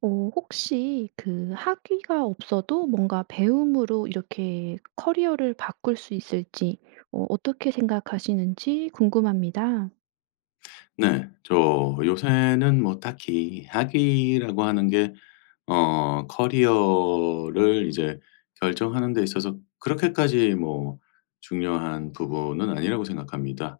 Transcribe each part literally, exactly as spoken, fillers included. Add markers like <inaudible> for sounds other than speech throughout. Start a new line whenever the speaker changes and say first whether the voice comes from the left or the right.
right: 어 혹시 그 학위가 없어도 뭔가 배움으로 이렇게 커리어를 바꿀 수 있을지 어 어떻게 생각하시는지 궁금합니다.
left: 네. 저 요새는 뭐 딱히 학위라고 하는 게 어 커리어를 이제 결정하는 데 있어서 그렇게까지 뭐 중요한 부분은 아니라고 생각합니다.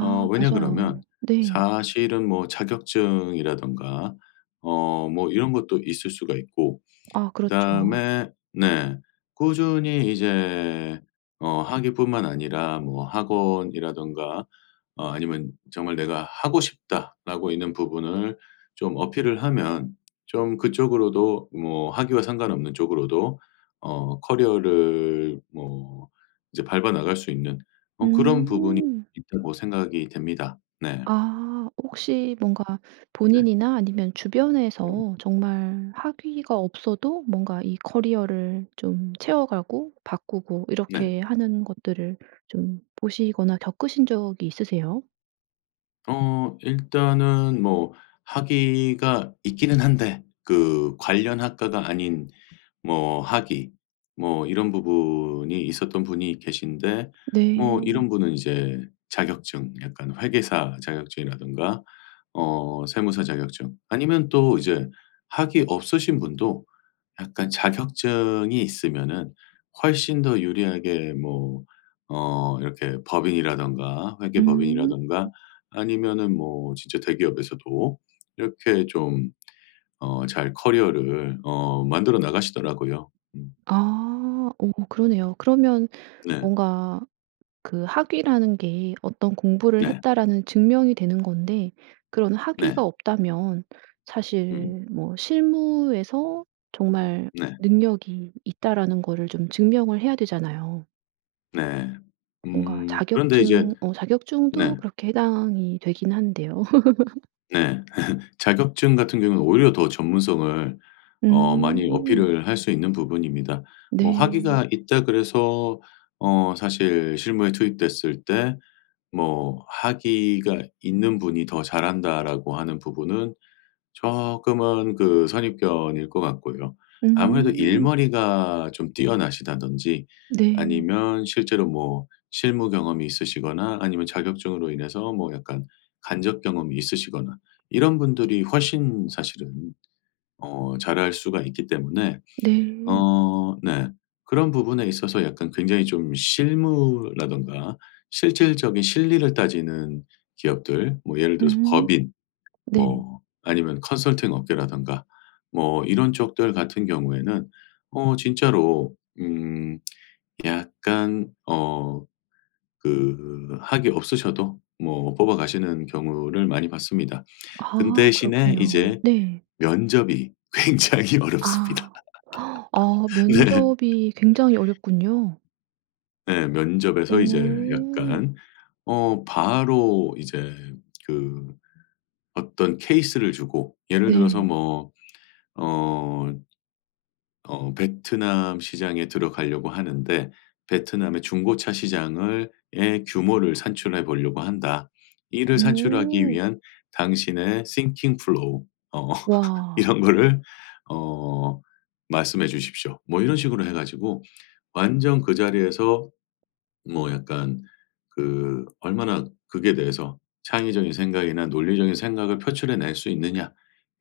left: 어 왜냐 그러면
right: 맞아요. 네.
left: 사실은 뭐 자격증이라든가 어 뭐 이런 것도 있을 수가 있고
right: 아 그렇죠.
left: 그다음에 네 꾸준히 이제 어 학위뿐만 아니라 뭐 학원이라든가 아니면 정말 내가 '하고 싶다.'라고 있는 부분을 좀 어필을 하면 좀 그쪽으로도 뭐 학위와 상관없는 쪽으로도 어 커리어를 뭐 이제 밟아 나갈 수 있는 어 그런 부분이
right: 음.
left: 있다고 생각이 됩니다. 네.
right: 아. 혹시 뭔가
left: 네.
right: 본인이나 아니면
left: 음.
right: 주변에서 정말 학위가 없어도 뭔가 이 커리어를 좀 채워 가고 바꾸고
left: 네.
right: 이렇게 하는 것들을 좀 보시거나 겪으신 적이 있으세요?
left: 어. 일단은 뭐 학위가 있기는 한데 그 관련 학과가 아닌 뭐 학위 뭐 이런 부분이 있었던 분이 계신데 뭐
right: 네.
left: 이런 분은 이제 자격증 약간 회계사 자격증이라든가 어 세무사 자격증 아니면 또 이제 학위 없으신 분도 약간 자격증이 있으면은 훨씬 더 유리하게 뭐 어 이렇게 법인이라든가
right: 음.
left: 회계법인이라든가 아니면은 뭐 진짜 대기업에서도 이렇게 좀 어 잘 커리어를 어 만들어 나가시더라고요. 음.
right: 아. 어어 그러네요. 그러면
left: 네.
right: 뭔가 그 학위라는 게 '어떤 공부를
left: 네.
right: 했다.'라는 증명이 되는 건데 그런
left: 네.
right: 학위가 없다면
left: 음.
right: 사실 뭐 '실무에서 정말
left: 네.
right: 능력이 있다.'라는 거를 좀 증명을 해야 되잖아요.
left: 네.
right: 뭔가
left: 음. 그런데 이제
right: 자격증 어 자격증도
left: 네.
right: 그렇게 해당이 되긴 한데요. <laughs>
left: 네. <laughs> 자격증 같은 경우는 오히려 더 전문성을 어 많이
right: 음.
left: 어필을 할 수 있는 부분입니다. '뭐
right: 네.
left: 학위가 있다.' 그래서 어 사실 실무에 투입됐을 때 뭐 '학위가 있는 분이 더 잘한다.'라고 하는 부분은 쪼끔은 그 선입견일 것 같고요. 아무래도
right: 음.
left: 일머리가 좀 뛰어나시다든지
right: 네.
left: 아니면 실제로 뭐 실무 경험이 있으시거나 아니면 자격증으로 인해서 뭐 약간 간접 경험이 있으시거나 이런 분들이 훨씬 사실은 어 잘할 수가 있기 때문에
right: 네.
left: 어 네 그런 부분에 있어서 약간 굉장히 좀 실무라든가 실질적인 실리를 따지는 기업들 뭐 예를 들어서
right: 음.
left: 법인
right: 네.
left: 뭐 아니면 컨설팅 업계라든가 뭐 이런 쪽들 같은 경우에는 어 진짜로 음 <smacks lips> 약간 어 그 학위 없으셔도 뭐 뽑아가시는 경우를 많이 봤습니다. 그런데
right: 아
left: 대신에
right: 그렇군요.
left: 이제
right: 네.
left: 면접이 굉장히 어렵습니다.
right: 아. <gasps> 어
left: 네. <laughs>
right: 면접이 굉장히 어렵군요.
left: 네. 면접에서 이제
right: 오.
left: 약간 어 바로 이제 그 어떤 케이스를 주고 예를 들어서
right: 네.
left: 뭐 어, 어 "베트남 시장에 들어가려고 하는데 베트남의 중고차 시장을 의 규모를 산출해 보려고 한다. 이를 산출하기
right: 어.
left: 위한 당신의 thinking flow 어
right: 와.
left: 이런 거를 어 말씀해 주십시오." 뭐 이런 식으로 해 가지고 완전 그 자리에서 뭐 약간 그 얼마나 그게 대해서 '창의적인 생각이나 논리적인 생각을 표출해 낼 수 있느냐.'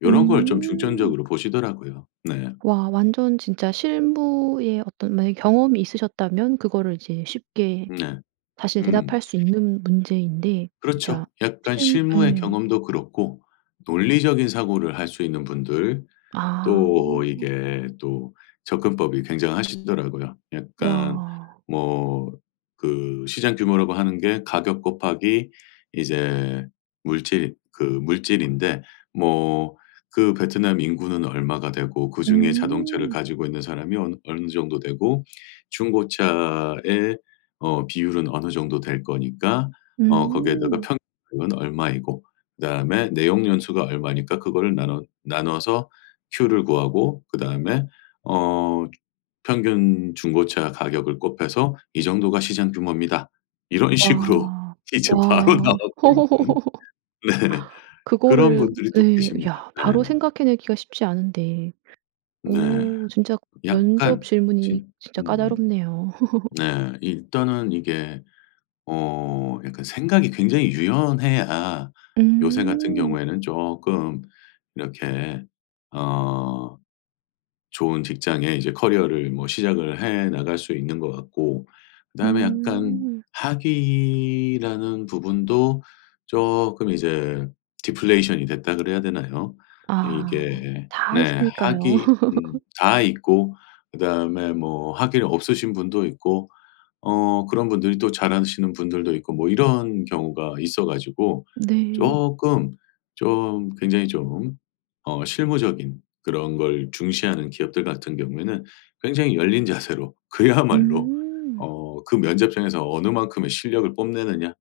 left: 요런 걸 좀
right: 음.
left: 중점적으로 보시더라고요. 네.
right: 와 완전 진짜 실무의 어떤 만약에 경험이 있으셨다면 그거를 이제 쉽게
left: 네.
right: 사실
left: 음.
right: 대답할 수 있는 문제인데. 진짜
left: 그렇죠. 약간
right: 실
left: 실무의
right: 예.
left: 경험도 그렇고 논리적인 사고를 할 수 있는 분들
right: 아.
left: 또 이게 또 접근법이 굉장하시더라고요. 약간
right: 와.
left: 뭐 그 "시장 규모라고 하는 게 가격 곱하기 이제 물질 그 물질인데 뭐 그 베트남 인구는 얼마가 되고 그중에 자동차를
right: 음.
left: 가지고 있는 사람이 어느 어느 정도 되고 중고차의 어 비율은 어느 정도 될 거니까 어 거기에다가
right: 음.
left: 평 은 얼마이고 그다음에 내용 연수가 얼마니까 그거를 나눠 나눠서 큐를 구하고 그다음에 어 주 평균 중고차 가격을 곱해서 이 정도가 시장 규모입니다." 이런 식으로
right: 와.
left: 이제 바로
right: 와.
left: 나오고 있는
right: <laughs>
left: 네. 그런
right: 그거를
left: 분들이 또
right: 예.
left: 계십니다.
right: 야
left: 네.
right: 바로 생각해 내기가 쉽지 않은데.
left: 네.
right: 오 진짜
left: 약간
right: 면접 질문이
left: 진
right: 진짜
left: 음.
right: 까다롭네요. <laughs>
left: 네. 일단은 이게 어 약간 생각이 굉장히 유연해야 요새 같은
right: 음.
left: 경우에는 쪼끔 이렇게 어 좋은 직장에 이제 커리어를 뭐 시작을 해 나갈 수 있는 것 같고 그다음에 약간
right: 음.
left: 학위라는 부분도 쪼끔 이제 "디플레이션이 됐다." 그래야 되나요?
right: 아.
left: 이게
right: 다
left: 네
right: 있으니까요.
left: 학위 음
right: <laughs>
left: 다 있고 그다음에 뭐 학위를 없으신 분도 있고 어 그런 분들이 또 잘하시는 분들도 있고 뭐 이런 경우가 있어 가지고
right: 네.
left: 쪼끔 좀 굉장히 좀 어 실무적인 그런 걸 중시하는 기업들 같은 경우에는 굉장히 열린 자세로 그야말로
right: 음.
left: 어 그 면접장에서 어느 만큼의 실력을 뽐내느냐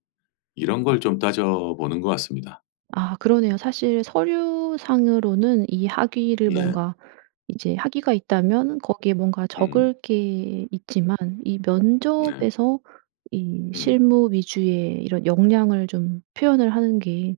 left: 이런 걸 좀 따져보는 것 같습니다.
right: 아 그러네요. 사실 서류상으로는 이 학위를
left: 네.
right: 뭔가 이제 학위가 있다면 거기에 뭔가
left: 음.
right: 적을 게 있지만 이
left: 네.
right: 면접에서 이
left: 음.
right: 실무 위주의 이런 역량을 좀 표현을 하는 게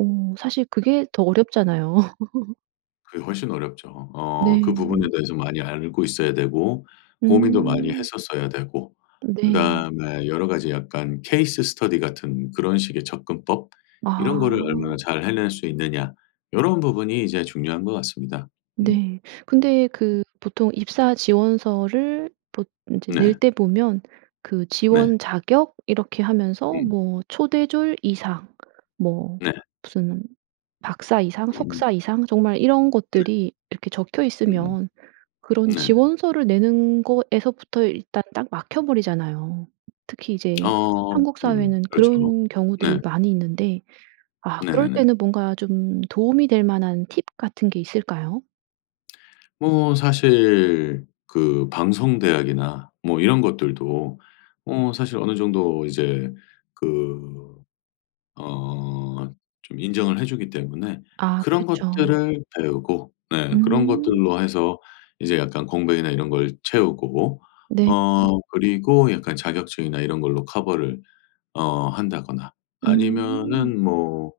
right: 어 사실 그게 더 어렵잖아요. <laughs>
left: 그게 훨씬 어렵죠. 어 그 부분에
right: 네.
left: 대해서 많이 알고 있어야 되고 고민도 많이
right: 음.
left: 했었어야 되고
right: 네.
left: 그다음에 여러 가지 약간 케이스 스터디 같은 그런 식의 접근법? 이런 거를 얼마나
right: 아.
left: 잘 해낼 수 있느냐 요런 부분이 이제 중요한 것 같습니다. 음.
right: 네. 근데 그 보통 입사 지원서를 보 인제 낼
left: 네.
right: 때 보면 그
left: 네.
right: 지원 자격 이렇게 하면서
left: 음.
right: 뭐 초급 초대졸 이상 뭐
left: 네.
right: 무슨 박사 이상,
left: 음.
right: 석사 이상 정말 이런
left: 네.
right: 것들이 이렇게 적혀
left: 음
right: 있으면 그런
left: 네네.
right: 지원서를 내는 거에서부터 일단 딱 막혀 버리잖아요. 특히 이제
left: 어
right: 한국
left: 음.
right: 사회는
left: 그렇죠.
right: 그런
left: 네.
right: 경우들이 많이 있는데 아 그럴
left: 네네네.
right: 때는 뭔가 좀 도움이 될 만한 팁 같은 게 있을까요?
left: 뭐 사실 그 방송대학이나 뭐 이런 것들도 어 사실 어느 정도 이제 그 어 좀 인정을 해주기 때문에
right: 아
left: 그런
right: 그렇죠.
left: 것들을 배우고 네 그런
right: 음.
left: 것들로 해서 이제 약간 공백이나 이런 걸 채우고
right: 네.
left: 어 그리고 약간 자격증이나 이런 걸로 커버를 어 한다거나
right: 음.
left: 아니면은 뭐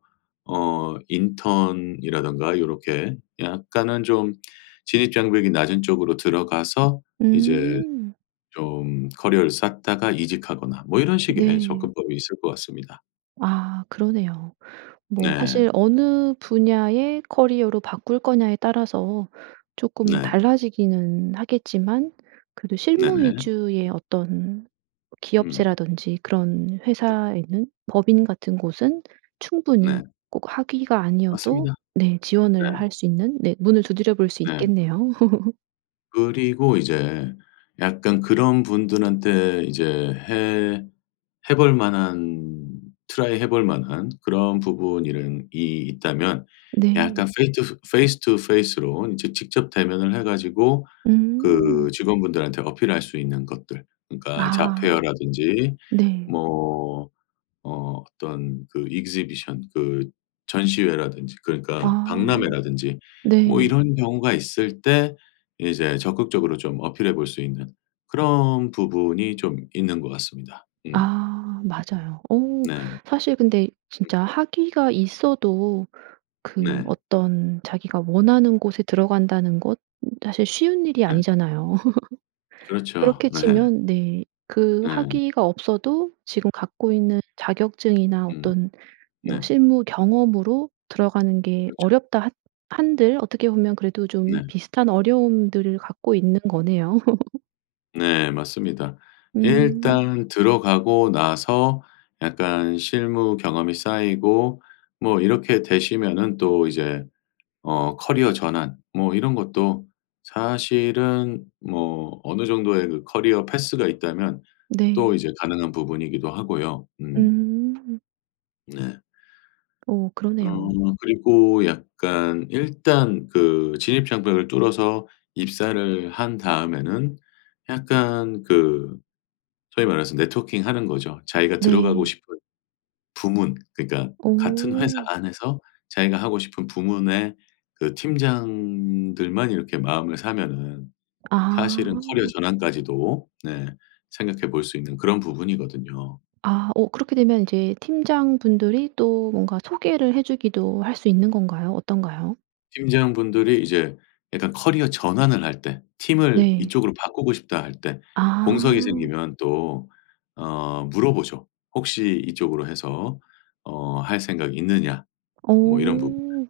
left: 어 인턴이라든가 요렇게 약간은 좀 진입장벽이 낮은 쪽으로 들어가서 이제
right: 음.
left: 좀 커리어를 쌓다가 이직하거나 뭐 이런 식의
right: 네.
left: 접근법이 있을 것 같습니다.
right: 아 그러네요. 뭐
left: 네.
right: 사실 '어느 분야의 커리어로 바꿀 거냐.'에 따라서 쪼끔
left: 네.
right: 달라지기는 하겠지만 그래도 실무
left: 네네.
right: 위주의 어떤
left: 음.
right: 기업체라든지 그런
left: 네.
right: 회사에는, 법인 같은 곳은
left: 네.
right: 충분히 꼭 학위가 아니어도
left: 맞습니다.
right: 네
left: 네.
right: 지원을 할 수 있는 네 문을 두드려 볼 수
left: 네.
right: 있겠네요. <laughs>
left: 그리고 이제 약간 그런 분들한테 이제 해 해 볼 만한 트라이 해 볼 만한 그런 부분 이런 이 있다면
right: 네.
left: 약간 페이 투 페이스 투 페이스로 이제 직접 대면을 해가지고 그
right: 음.
left: 직원분들한테 어필할 수 있는 것들 그러니까 잡
right: 아.
left: 페어라든지
right: 네.
left: 뭐 어 어떤 그 exhibition 그 전시회라든지 그러니까
right: 아.
left: 박람회라든지 뭐
right: 네.
left: 이런 경우가 있을 때 이제 적극적으로 좀 어필해 볼 수 있는 그런 부분이 좀 있는 것 같습니다. 음.
right: 아. 맞아요. 어
left: 네.
right: 사실 근데
left: 음.
right: 진짜 학위가 있어도 그
left: 네.
right: 어떤 자기가 원하는 곳에 들어간다는 것 사실 쉬운 일이
left: 네.
right: 아니잖아요. <laughs>
left: 그렇죠.
right: 그렇게
left: 네.
right: 치면 네. 그
left: 네.
right: 학위가 없어도 지금 갖고 있는 자격증이나
left: 음.
right: 어떤 뭐
left: 네.
right: 실무 경험으로 들어가는 게
left: 그렇죠.
right: 어렵다 한 한들 어떻게 보면 그래도 좀
left: 네.
right: 비슷한 어려움들을 갖고 있는 거네요. <laughs>
left: 네. 맞습니다
right: 음.
left: 일단 들어가고 나서 약간 실무 경험이 쌓이고 뭐 이렇게 되시면은 또 이제 어 커리어 전환 뭐 이런 것도 사실은 뭐 어느 정도의 그 커리어 패스가 있다면 또
right: 네.
left: 이제 가능한 부분이기도 하고요. 음.
right: 음.
left: 네.
right: 어
left: 어.
right: 그러네요.
left: 그리고 약간 일단 그 진입 장벽을 뚫어서 입사를 한 다음에는 약간 그 소위 말해서 네트워킹하는 거죠. 자기가 들어가고
right: 네.
left: 싶은 부문 그러니까 같은 회사
right: 어.
left: 안에서 자기가 하고 싶은 부문의 그 팀장들만 이렇게 마음을 사면은 사실은 커리어
right: 아.
left: 전환까지도 네 생각해 볼 수 있는 그런 부분이거든요.
right: 아 어 그렇게 되면 이제 팀장분들이 또 뭔가 소개를 해 주기도 할 수 있는 건가요 어떤가요?
left: 팀장분들이 이제 약간 커리어 전환을 할 때 '팀을
right: 네.
left: 이쪽으로 바꾸고 싶다.' 할 때 공석이
right: 아.
left: 생기면 또 어 물어보죠. "혹시 이쪽으로 해서 어 할 생각이 있느냐?" 뭐 이런 부분들.
right: 어.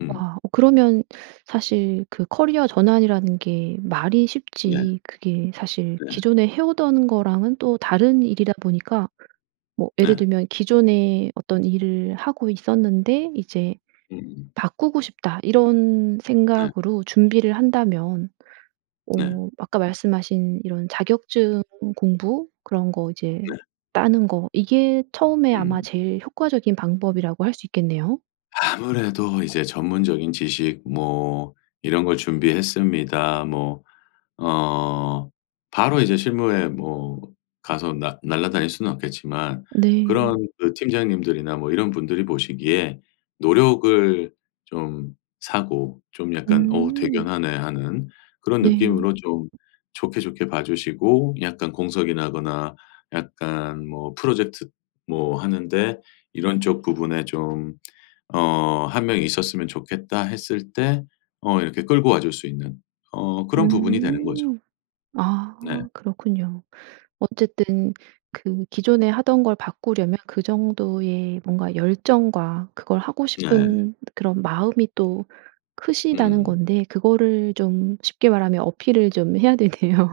left: 음.
right: 와. 그러면 사실 그 커리어 전환이라는 게 말이
left: 네.
right: 쉽지 그게 사실
left: 네.
right: 기존에 해 오던 거랑은 또 다른 일이다 보니까 뭐 예를
left: 네.
right: 들면 기존에 어떤 일을 하고 있었는데 이제
left: 으음.
right: '바꾸고 싶다.' 이런
left: 네.
right: 생각으로 준비를 한다면
left: 네.
right: 어 아까 말씀하신 이런 자격증 공부 그런 거 이제
left: 네.
right: 따는 거 이게 처음에 아마
left: 음.
right: 제일 효과적인 방법이라고 할 수 있겠네요?
left: 아무래도 이제 전문적인 지식 뭐 이런 걸 준비했습니다. 뭐 어 바로 이제 실무에 뭐 가서 나 날아다닐 수는 없겠지만
right: 네.
left: 그런 그 팀장님들이나 뭐 이런 분들이 보시기에 노력을 좀 사고 좀 약간 '어
right: 음.
left: 대견하네.'하는 그런
right: 네.
left: 느낌으로 좀 좋게, 좋게 봐주시고 약간 공석이 나거나 약간 뭐 프로젝트 뭐 하는데 "이런 쪽 부분에 좀 어 한 명이 있었으면 좋겠다." 했을 때 어 이렇게 끌고 와줄 수 있는 어 그런 부분이 되는 거죠.
right: 음.
left: 네.
right: 아 그렇군요. 어쨌든 그 기존에 하던 걸 바꾸려면 그 정도의 뭔가 열정과 그걸 하고
left: 네.
right: 싶은 그런 마음이 또 크시다는
left: 음.
right: 건데 그거를 좀 쉽게 말하면 어필을 좀 해야 되네요.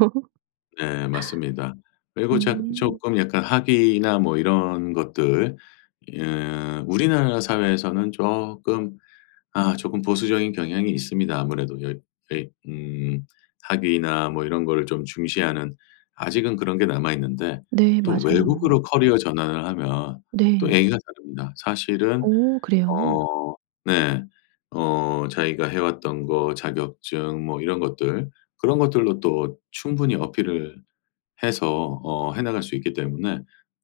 left: 네, 맞습니다.
right: <laughs>
left: 그리고 작
right: 음.
left: 조금 약간 학위나 뭐 이런 것들 예 우리나라 사회에서는 쪼끔 아 조끔 보수적인 경향이 있습니다. 아무래도 여 왜 음 학위나 뭐 이런 거를 좀 중시하는 아직은 그런 게 남아있는데
right: 네.
left: 또 외국으로
right: 맞아요.
left: 커리어 전환을 하면 또
right: 네.
left: 얘기가 다릅니다. 사실은
right: 오 그래요?
left: 어 네. 어 자기가 해왔던 거, 자격증 뭐 이런 것들. 그런 것들로 또 충분히 어필을 해서 어 해나갈 수 있기 때문에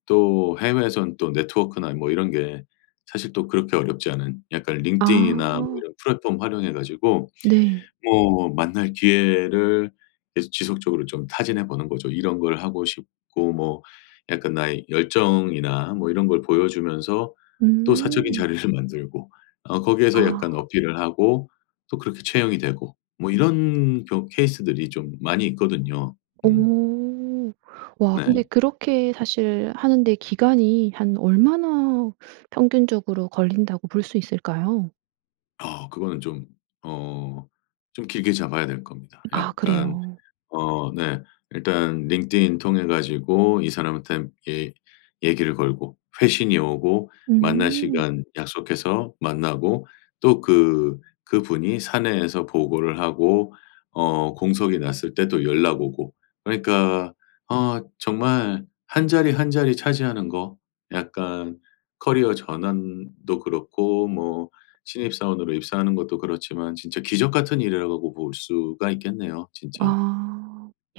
left: 또 해외에서는 또 네트워크나 뭐 이런 게 사실 또 그렇게 어렵지 않은 약간 링크드인이나
right: 아.
left: 이런 플랫폼 활용해 가지고
right: 네.
left: 뭐 만날 기회를 계속 지속적으로 좀 타진해 보는 거죠. 이런 걸 하고 싶고 뭐 약간 나의 열정이나 뭐 이런 걸 보여주면서 또 사적인
right: 음.
left: 자리를 만들고 어 거기에서
right: 아.
left: 약간 어필을 하고 또 그렇게 채용이 되고 뭐 이런 경 케이스들이 좀 많이 있거든요. 음.
right: 오. 와 근데
left: 네.
right: 그렇게 사실 하는 데 기간이 한 얼마나 평균적으로 걸린다고 볼 수 있을까요?
left: 아. 그거는 좀 어 좀 길게 잡아야 될 겁니다.
right: 아
left: 약간
right: 그래요.
left: 어 네. 일단 링크드인 통해 가지고 이 사람한테 얘 얘기를 걸고 회신이 오고 만날
right: 음.
left: 시간 약속해서 만나고 또 그 그분이 사내에서 보고를 하고 어 공석이 났을 때 또 연락 오고. 그러니까 아 정말 한 자리 한 자리 차지하는 거 약간 커리어 전환도 그렇고 뭐 신입사원으로 입사하는 것도 그렇지만 진짜 기적 같은 일이라고 보 볼 수가 있겠네요 진짜.
right: 아.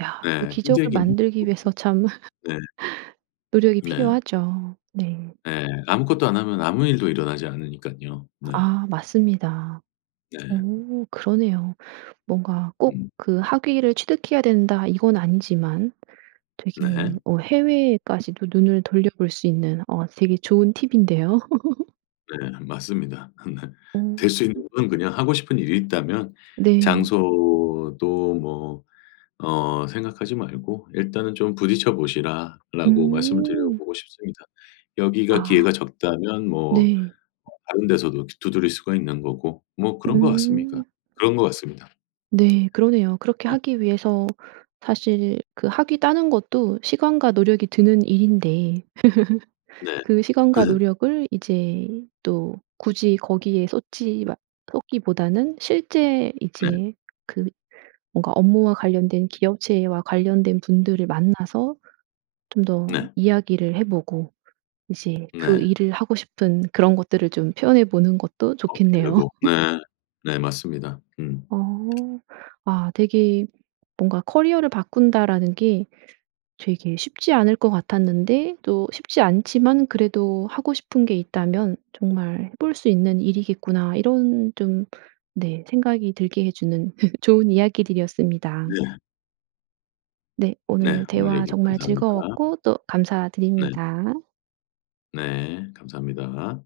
right: 야 그
left: 네.
right: 기적을
left: 힘들긴 힘
right: 만들기 위해서 참
left: <unintelligible> 네.
right: <laughs> 노력이
left: 네.
right: 필요하죠. 네.
left: 예. 아무것도 안 하면 아무 일도 일어나지 않으니깐요. 네.
right: 아 맞습니다.
left: 네.
right: 어 그러네요. 뭔가 꼭
left: 음.
right: 그 학위를 취득해야 된다 이건 아니지만 되게
left: 네.
right: 어 해외에까지도 눈을 돌려볼 수 있는 어 되게 좋은 팁인데요? <laughs>
left: 네. 맞습니다. 네.
right: 오.
left: 될 수 있는 건 그냥 하고 싶은 일이 있다면
right: 네.
left: 장소도 뭐 어 생각하지 말고 '일단은 좀 부딪혀 보시라.'라고 말씀을
right: 음.
left: 드려보고 싶습니다. 여기가
right: 아.
left: 기회가 적다면 뭐
right: 네.
left: 다른 데서도 두드릴 수가 있는 거고 뭐 그런 것 같습니까.
right: 음.
left: 그런 것 같습니다.
right: 네. 그러네요. 그렇게
left: 네.
right: 하기 위해서 사실 그 학위 따는 것도 시간과 노력이 드는 일인데 <laughs>
left: 네.
right: 그 시간과
left: <laughs>
right: 노력을 이제 또 굳이 거기에 쏟지 마 쏟기보다는 실제
left: 네.
right: 이제 그 뭔가 업무와 관련된 기업체와 관련된 분들을 만나서 좀 더
left: 네.
right: 이야기를 해 보고 이제 그
left: 네.
right: 일을 하고 싶은 그런 것들을 좀 표현해 보는 것도 좋겠네요.
left: 어필하고
right: <laughs>
left: 네. 네 맞습니다. 음.
right: 어. 아 되게 뭔가 '커리어를 바꾼다.'라는 게 되게 쉽지 않을 것 같았는데 또 쉽지 않지만 '그래도 하고 싶은 게 있다면 정말 해 볼 수 있는 일이겠구나.' 이런 좀 네 생각이 들게 해 주는 <laughs> 좋은 이야기들이었습니다.
left: 네.
right: 네.
left: 네.
right: 오늘
left: 오늘
right: 대화
left: 얘기
right: 정말
left: 감사합니다.
right: 즐거웠고 또
left: 네.
right: 감사드립니다.
left: 네. 감사합니다.